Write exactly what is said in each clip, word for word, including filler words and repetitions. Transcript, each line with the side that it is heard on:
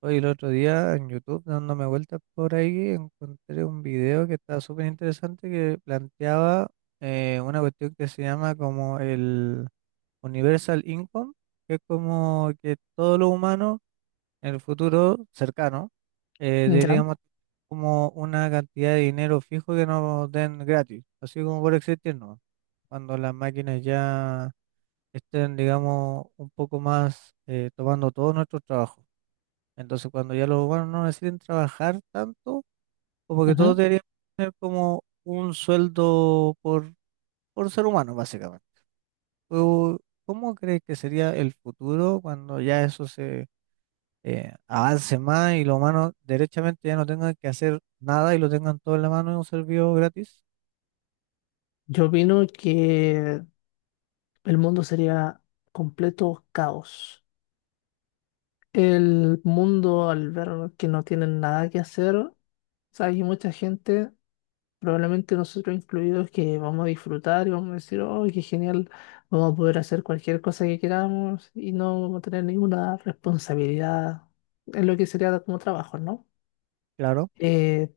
right: Hoy el otro día en YouTube, dándome vueltas por ahí, encontré un video que estaba súper interesante que planteaba eh, una cuestión que se llama como el Universal Income, que es como que todos los humanos en el futuro cercano eh,
left: Ya,
right: deberíamos tener como una cantidad de dinero fijo que nos den gratis, así como por existir, ¿no? Cuando las máquinas ya estén, digamos, un poco más eh, tomando todos nuestros trabajos. Entonces, cuando ya los humanos no necesiten trabajar tanto, como que todos
left: ujú.
right: deberían tener como un sueldo por, por ser humano, básicamente. Pero, ¿cómo crees que sería el futuro cuando ya eso se eh, avance más y los humanos derechamente ya no tengan que hacer nada y lo tengan todo en la mano en un servicio gratis?
left: Yo opino que el mundo sería completo caos. El mundo al ver que no tienen nada que hacer, o sea, hay mucha gente, probablemente nosotros incluidos, que vamos a disfrutar y vamos a decir, oh, qué genial, vamos a poder hacer cualquier cosa que queramos y no vamos a tener ninguna responsabilidad en lo que sería como trabajo, ¿no?
right: Claro,
left: Eh,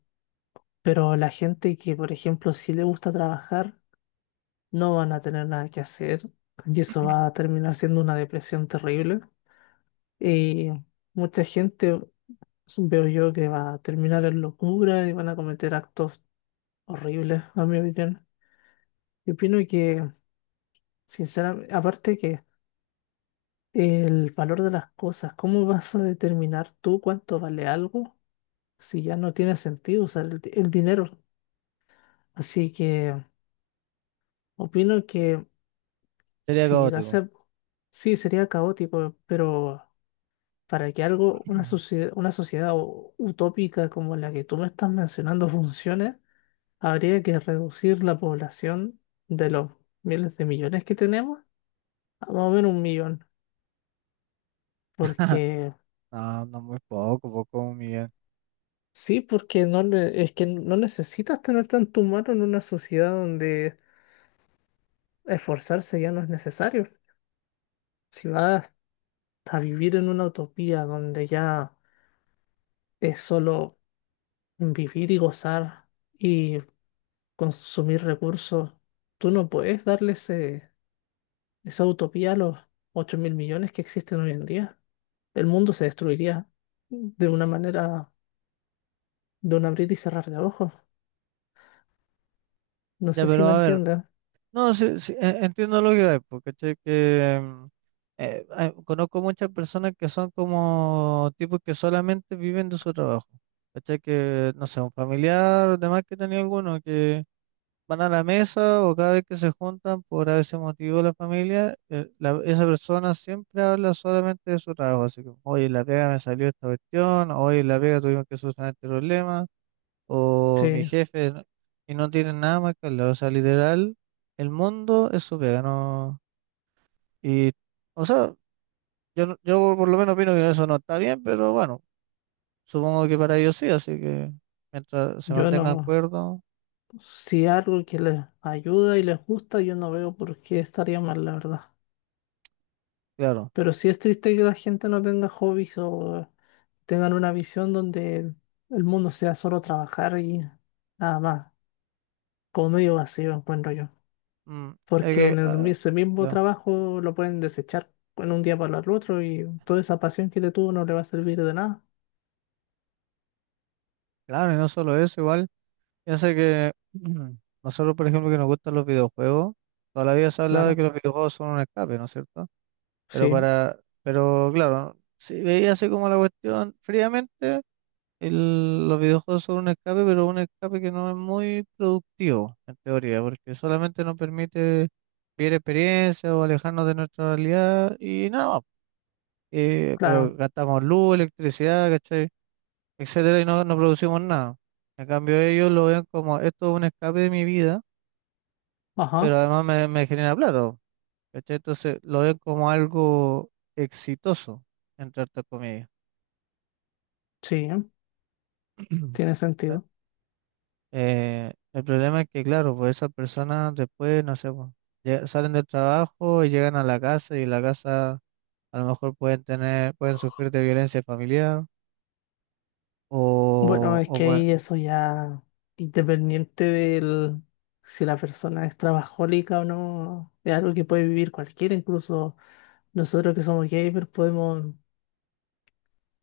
left: pero la gente que, por ejemplo, sí le gusta trabajar, no van a tener nada que hacer y eso va a terminar siendo una depresión terrible. Y mucha gente, veo yo, que va a terminar en locura y van a cometer actos horribles, a mi opinión. Yo opino que, sinceramente, aparte que el valor de las cosas, ¿cómo vas a determinar tú cuánto vale algo si ya no tiene sentido usar el, di- el dinero? Así que opino que
right: sería
left: si llegase
right: caótico.
left: a. Sí, sería caótico, pero para que algo, una sociedad, una sociedad u- utópica como la que tú me estás mencionando funcione, habría que reducir la población de los miles de millones que tenemos a más o menos un millón. Porque,
right: No, no muy poco, poco un millón.
left: sí, porque no, ne- es que no necesitas tener tanto humano en una sociedad donde esforzarse ya no es necesario. Si vas a vivir en una utopía donde ya es solo vivir y gozar. Y consumir recursos, tú no puedes darle ese- esa utopía a los ocho mil millones que existen hoy en día. El mundo se destruiría de una manera, de un abrir y cerrar de ojos. No
right: Ya,
left: sé si
right: pero
left: me
right: a ver,
left: entienden.
right: no, sí, sí, e- entiendo lo que hay, porque ¿cachai? que mm, eh, ah, conozco muchas personas que son como tipos que solamente viven de su trabajo. ¿Cachai? Que, no sé, un familiar, demás que tenía alguno, que van a la mesa o cada vez que se juntan por ese motivo la familia, eh, la- esa persona siempre habla solamente de su trabajo. Así que, oye, en la pega me salió esta cuestión, oye, en la pega tuvimos que solucionar este problema, o mi
left: Sí,
right: jefe, ¿no? Y no tienen nada más que hablar. O sea, literal, el mundo es su pega, ¿no? Y. O sea, yo, no- yo por lo menos opino que eso no está bien, pero bueno, supongo que para ellos sí, así que mientras se
left: yo
right: mantengan
left: no.
right: acuerdo,
left: Si algo que les ayuda y les gusta, yo no veo por qué estaría mal, la verdad.
right: claro.
left: Pero sí es triste que la gente no tenga hobbies o tengan una visión donde el mundo sea solo trabajar y nada más, como medio vacío, encuentro yo.
right: Mm, es
left: Porque
right: que,
left: en el, mi-
right: ah,
left: ese mismo
right: claro,
left: trabajo lo pueden desechar en un día para el otro y toda esa pasión que le tuvo no le va a servir de nada.
right: claro, y no solo eso, igual, piensa que mm, nosotros, por ejemplo, que nos gustan los videojuegos, toda la vida se ha hablado de
left: Claro,
right: que los videojuegos son un escape, ¿no es cierto? Pero
left: sí,
right: para, pero claro, si veía así como la cuestión fríamente, el- los videojuegos son un escape, pero un escape que no es muy productivo, en teoría, porque solamente nos permite vivir experiencias o alejarnos de nuestra realidad y nada más. Eh, pero
left: claro,
right: gastamos luz, electricidad, ¿cachai? Etcétera, y no, no producimos nada. En cambio, ellos lo ven como esto es un escape de mi vida, pero
left: ajá,
right: además me, me genera plata, ¿cachai? Entonces lo ven como algo exitoso, entre otras comillas.
left: sí, tiene sentido.
right: Eh, el problema es que, claro, pues esas personas después, no sé, pues, lle- salen del trabajo y llegan a la casa y en la casa a lo mejor pueden tener, pueden sufrir de violencia familiar
left: Bueno, es que
right: o,
left: ahí eso ya, independiente del si la persona es trabajólica o no, es algo que puede vivir cualquiera, incluso nosotros que somos gamers podemos,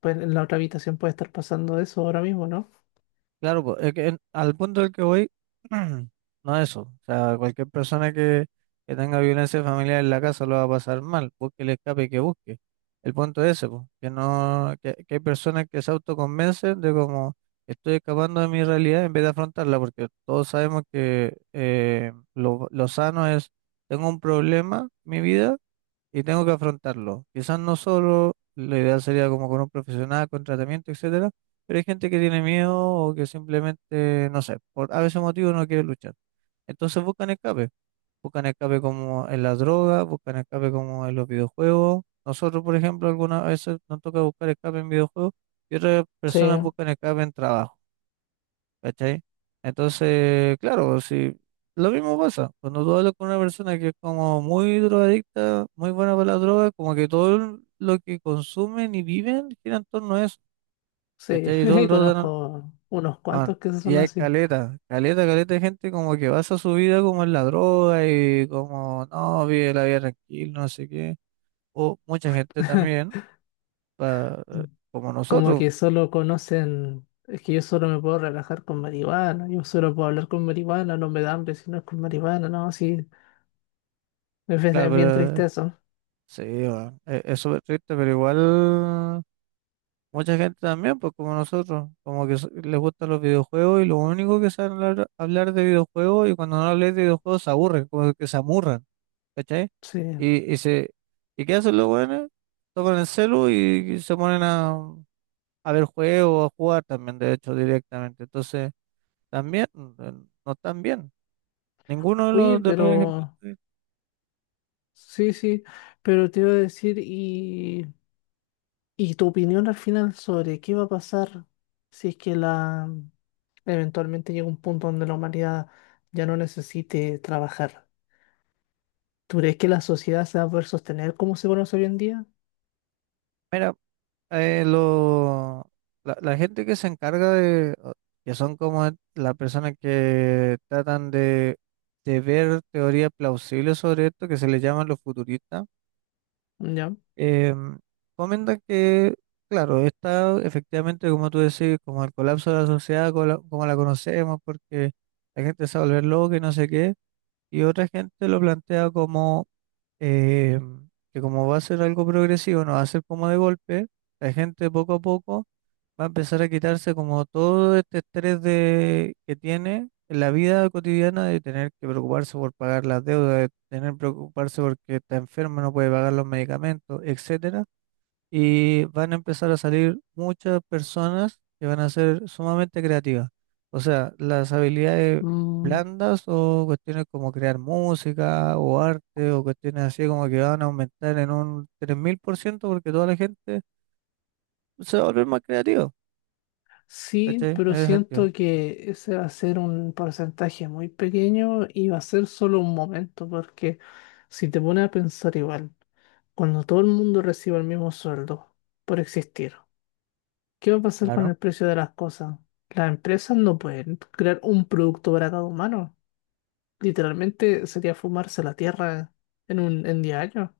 left: pues en la otra habitación puede estar pasando eso ahora mismo, ¿no?
right: claro, pues, es que en- al punto del que voy, no es eso. O sea, cualquier persona que, que tenga violencia familiar en la casa lo va a pasar mal, busque el escape que busque. El punto es ese, pues, que no, que, que hay personas que se autoconvencen de como estoy escapando de mi realidad en vez de afrontarla, porque todos sabemos que eh, lo, lo sano es, tengo un problema en mi vida y tengo que afrontarlo. Quizás no solo, la idea sería como con un profesional, con tratamiento, etcétera, pero hay gente que tiene miedo o que simplemente, no sé, por a veces motivo no quiere luchar. Entonces buscan escape, buscan escape como en las drogas, buscan escape como en los videojuegos. Nosotros, por ejemplo, algunas veces nos toca buscar escape en videojuegos y otras
left: Sí,
right: personas buscan escape en trabajo. ¿Cachai? Entonces, claro, si lo mismo pasa, cuando tú hablas con una persona que es como muy drogadicta, muy buena para la droga, como que todo lo que consumen y viven gira en torno a eso,
left: sí,
right: ¿cachai? Y todo el rato, andan-
left: conozco unos
right: ah,
left: cuantos que
right: y
left: son
right: hay
left: así.
right: caleta, caleta, caleta de gente como que basa su vida como en la droga y como, no, vive la vida tranquila, no sé qué. O mucha gente también, pa- eh, como
left: Como
right: nosotros,
left: que solo conocen, es que yo solo me puedo relajar con marihuana, yo solo puedo hablar con marihuana, no me da hambre si no es con marihuana, no, sí, es, bien
right: claro,
left: es bien
right: pero
left: triste eso.
right: sí, bueno, es es súper triste, pero igual. Mucha gente también, pues como nosotros, como que so- les gustan los videojuegos y lo único que saben hablar, hablar, de videojuegos y cuando no hablas de videojuegos se aburren, como que se amurran, ¿cachai?
left: Sí.
right: Y, y, se, ¿y qué hacen los buenos? Tocan el celu y, se ponen a, a, ver juegos, a jugar también, de hecho, directamente. Entonces, también, mm, eh, no están bien. Ninguno de
left: Oye,
right: los, de los ejemplos.
left: pero,
right: que-
left: sí, sí, pero te iba a decir, y, y tu opinión al final sobre qué va a pasar si es que la, eventualmente llega un punto donde la humanidad ya no necesite trabajar. ¿Tú crees que la sociedad se va a poder sostener como se conoce hoy en día?
right: Mira, eh, lo- la, la gente que se encarga de, o- que son como las personas que tratan de, de ver teorías plausibles sobre esto, que se les llaman los futuristas,
left: Ya.
right: em, comentan que, claro, está efectivamente, como tú decís, como el colapso de la sociedad, como la, como la conocemos, porque la gente se va a volver loca y no sé qué, y otra gente lo plantea como eh, que como va a ser algo progresivo, no va a ser como de golpe, la gente poco a poco va a empezar a quitarse como todo este estrés de, que tiene en la vida cotidiana de tener que preocuparse por pagar las deudas, de tener que preocuparse porque está enfermo, no puede pagar los medicamentos, etcétera y van a empezar a salir muchas personas que van a ser sumamente creativas. O sea, las habilidades
left: Mm.
right: blandas o cuestiones como crear música o arte o cuestiones así como que van a aumentar en un tres mil por ciento porque toda la gente se va a volver más creativa,
left: Sí,
right: ¿cachai? En
left: pero
right: ese sentido.
left: siento que ese va a ser un porcentaje muy pequeño y va a ser solo un momento, porque si te pones a pensar igual, cuando todo el mundo reciba el mismo sueldo por existir, ¿qué va a pasar con
right: Claro.
left: el precio de las cosas? Las empresas no pueden crear un producto para cada humano. Literalmente sería fumarse la tierra en un en 10 años.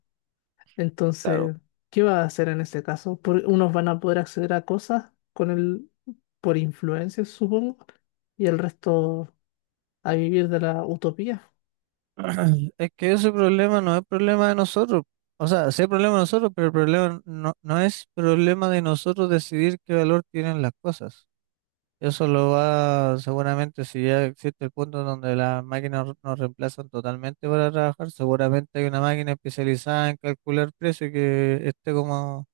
right: Claro.
left: Entonces, ¿qué va a hacer en ese caso? Por- unos van a poder acceder a cosas con el, por influencia, supongo, y el resto a vivir de la utopía.
right: Es que ese problema no es problema de nosotros. O sea, sí es problema de nosotros, pero el problema no, no es problema de nosotros decidir qué valor tienen las cosas. Eso lo va, seguramente, si ya existe el punto donde las máquinas nos reemplazan totalmente para trabajar, seguramente hay una máquina especializada en calcular precios que esté como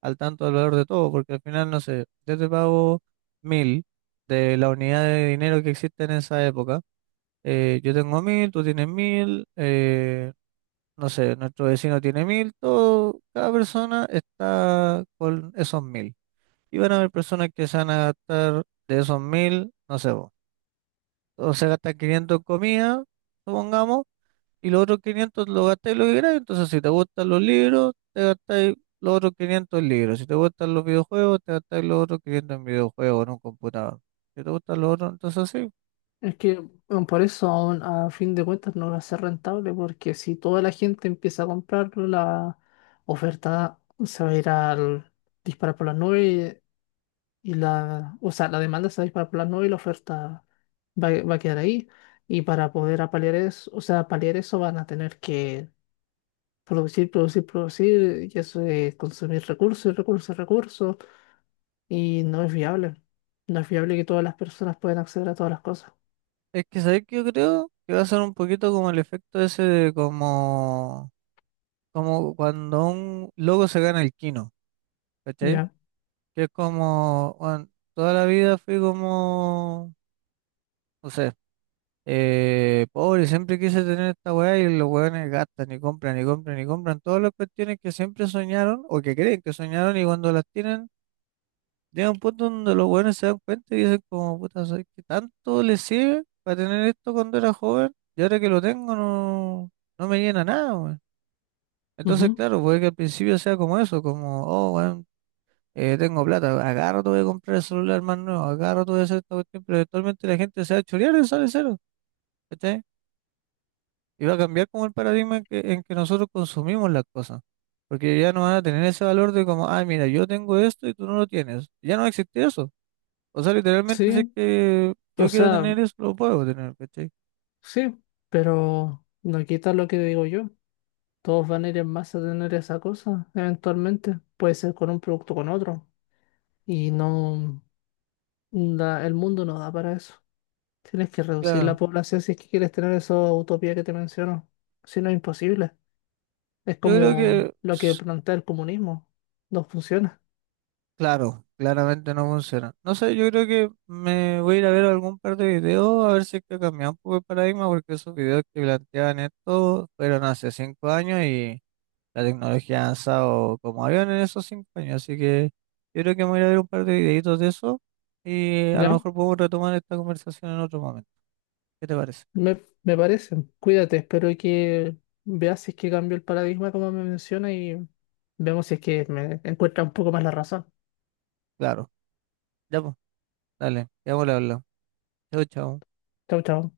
right: al tanto del valor de todo, porque al final, no sé, yo te pago mil de la unidad de dinero que existe en esa época, eh, yo tengo mil, tú tienes mil, eh, no sé, nuestro vecino tiene mil, todo, cada persona está con esos mil. Y van a haber personas que se van a gastar de esos mil, no sé. O sea, gastas quinientos en comida, supongamos, y los otros quinientos lo gastáis lo que queráis. Entonces, si te gustan los libros, te gastáis los otros quinientos en libros. Si te gustan los videojuegos, te gastáis los otros quinientos en videojuegos, en un computador. Si te gustan los otros, entonces sí.
left: Es que bueno, por eso aún a fin de cuentas no va a ser rentable, porque si toda la gente empieza a comprarlo, la oferta se va a ir al disparar por las nubes y la, o sea, la demanda se va a disparar por las nubes y la oferta va, va a quedar ahí. Y para poder apalear eso, o sea, paliar eso van a tener que producir, producir, producir, y eso es consumir recursos recursos, recursos, y no es viable. No es viable que todas las personas puedan acceder a todas las cosas.
right: Es que sabéis que yo creo que va a ser un poquito como el efecto ese de como, como cuando un loco se gana el Kino, ¿cachai?
left: Ya.
right: Que es como, "Weón, toda la vida fui como, no sé. Eh, pobre, siempre quise tener esta weá y los weones gastan y compran y compran y compran todas las cuestiones que siempre soñaron o que creen que soñaron y cuando las tienen llega un punto donde los weones se dan cuenta y dicen como puta, ¿sabes qué tanto les sirve para tener esto cuando era joven? Y ahora que lo tengo no, no me llena nada, weón. Entonces,
left: Ujú.
right: claro, puede que al principio sea como eso, como, oh, weón, eh, tengo plata, agarro, te voy a comprar el celular más nuevo, agarro, te voy a hacer esta cuestión, pero eventualmente la gente se va a chorear y sale cero. Y va a cambiar como el paradigma en que, en que nosotros consumimos las cosas. Porque ya no van a tener ese valor de como, ah, mira, yo tengo esto y tú no lo tienes. Ya no existe eso. O sea, literalmente sé
left: Sí,
right: que
left: o
right: yo quiero
left: sea,
right: tener eso, lo puedo tener, ¿cachai?
left: sí, pero no quita lo que digo yo. Todos van a ir en masa a tener esa cosa, eventualmente. Puede ser con un producto o con otro. Y no, la- el mundo no da para eso. Tienes que reducir la
right: Claro.
left: población si es que quieres tener esa utopía que te menciono. Si no, es imposible. Es
right: Yo creo
left: como
right: que,
left: lo que
right: s-
left: plantea el comunismo. No funciona.
right: claro, claramente no funciona. No sé, yo creo que me voy a ir a ver algún par de videos a ver si es que ha cambiado un poco el paradigma, porque esos videos que planteaban esto fueron hace cinco años y la tecnología ha avanzado como avión en esos cinco años, así que yo creo que me voy a ir a ver un par de videitos de eso y a lo
left: ¿Ya?
right: mejor podemos retomar esta conversación en otro momento. ¿Qué te parece?
left: Me, me parece. Cuídate, espero que veas si es que cambio el paradigma como me menciona y vemos si es que me encuentra un poco más la razón.
right: Claro. Ya pues, dale, ya pues, le hablar. Chao, chao.
left: Chau, chau.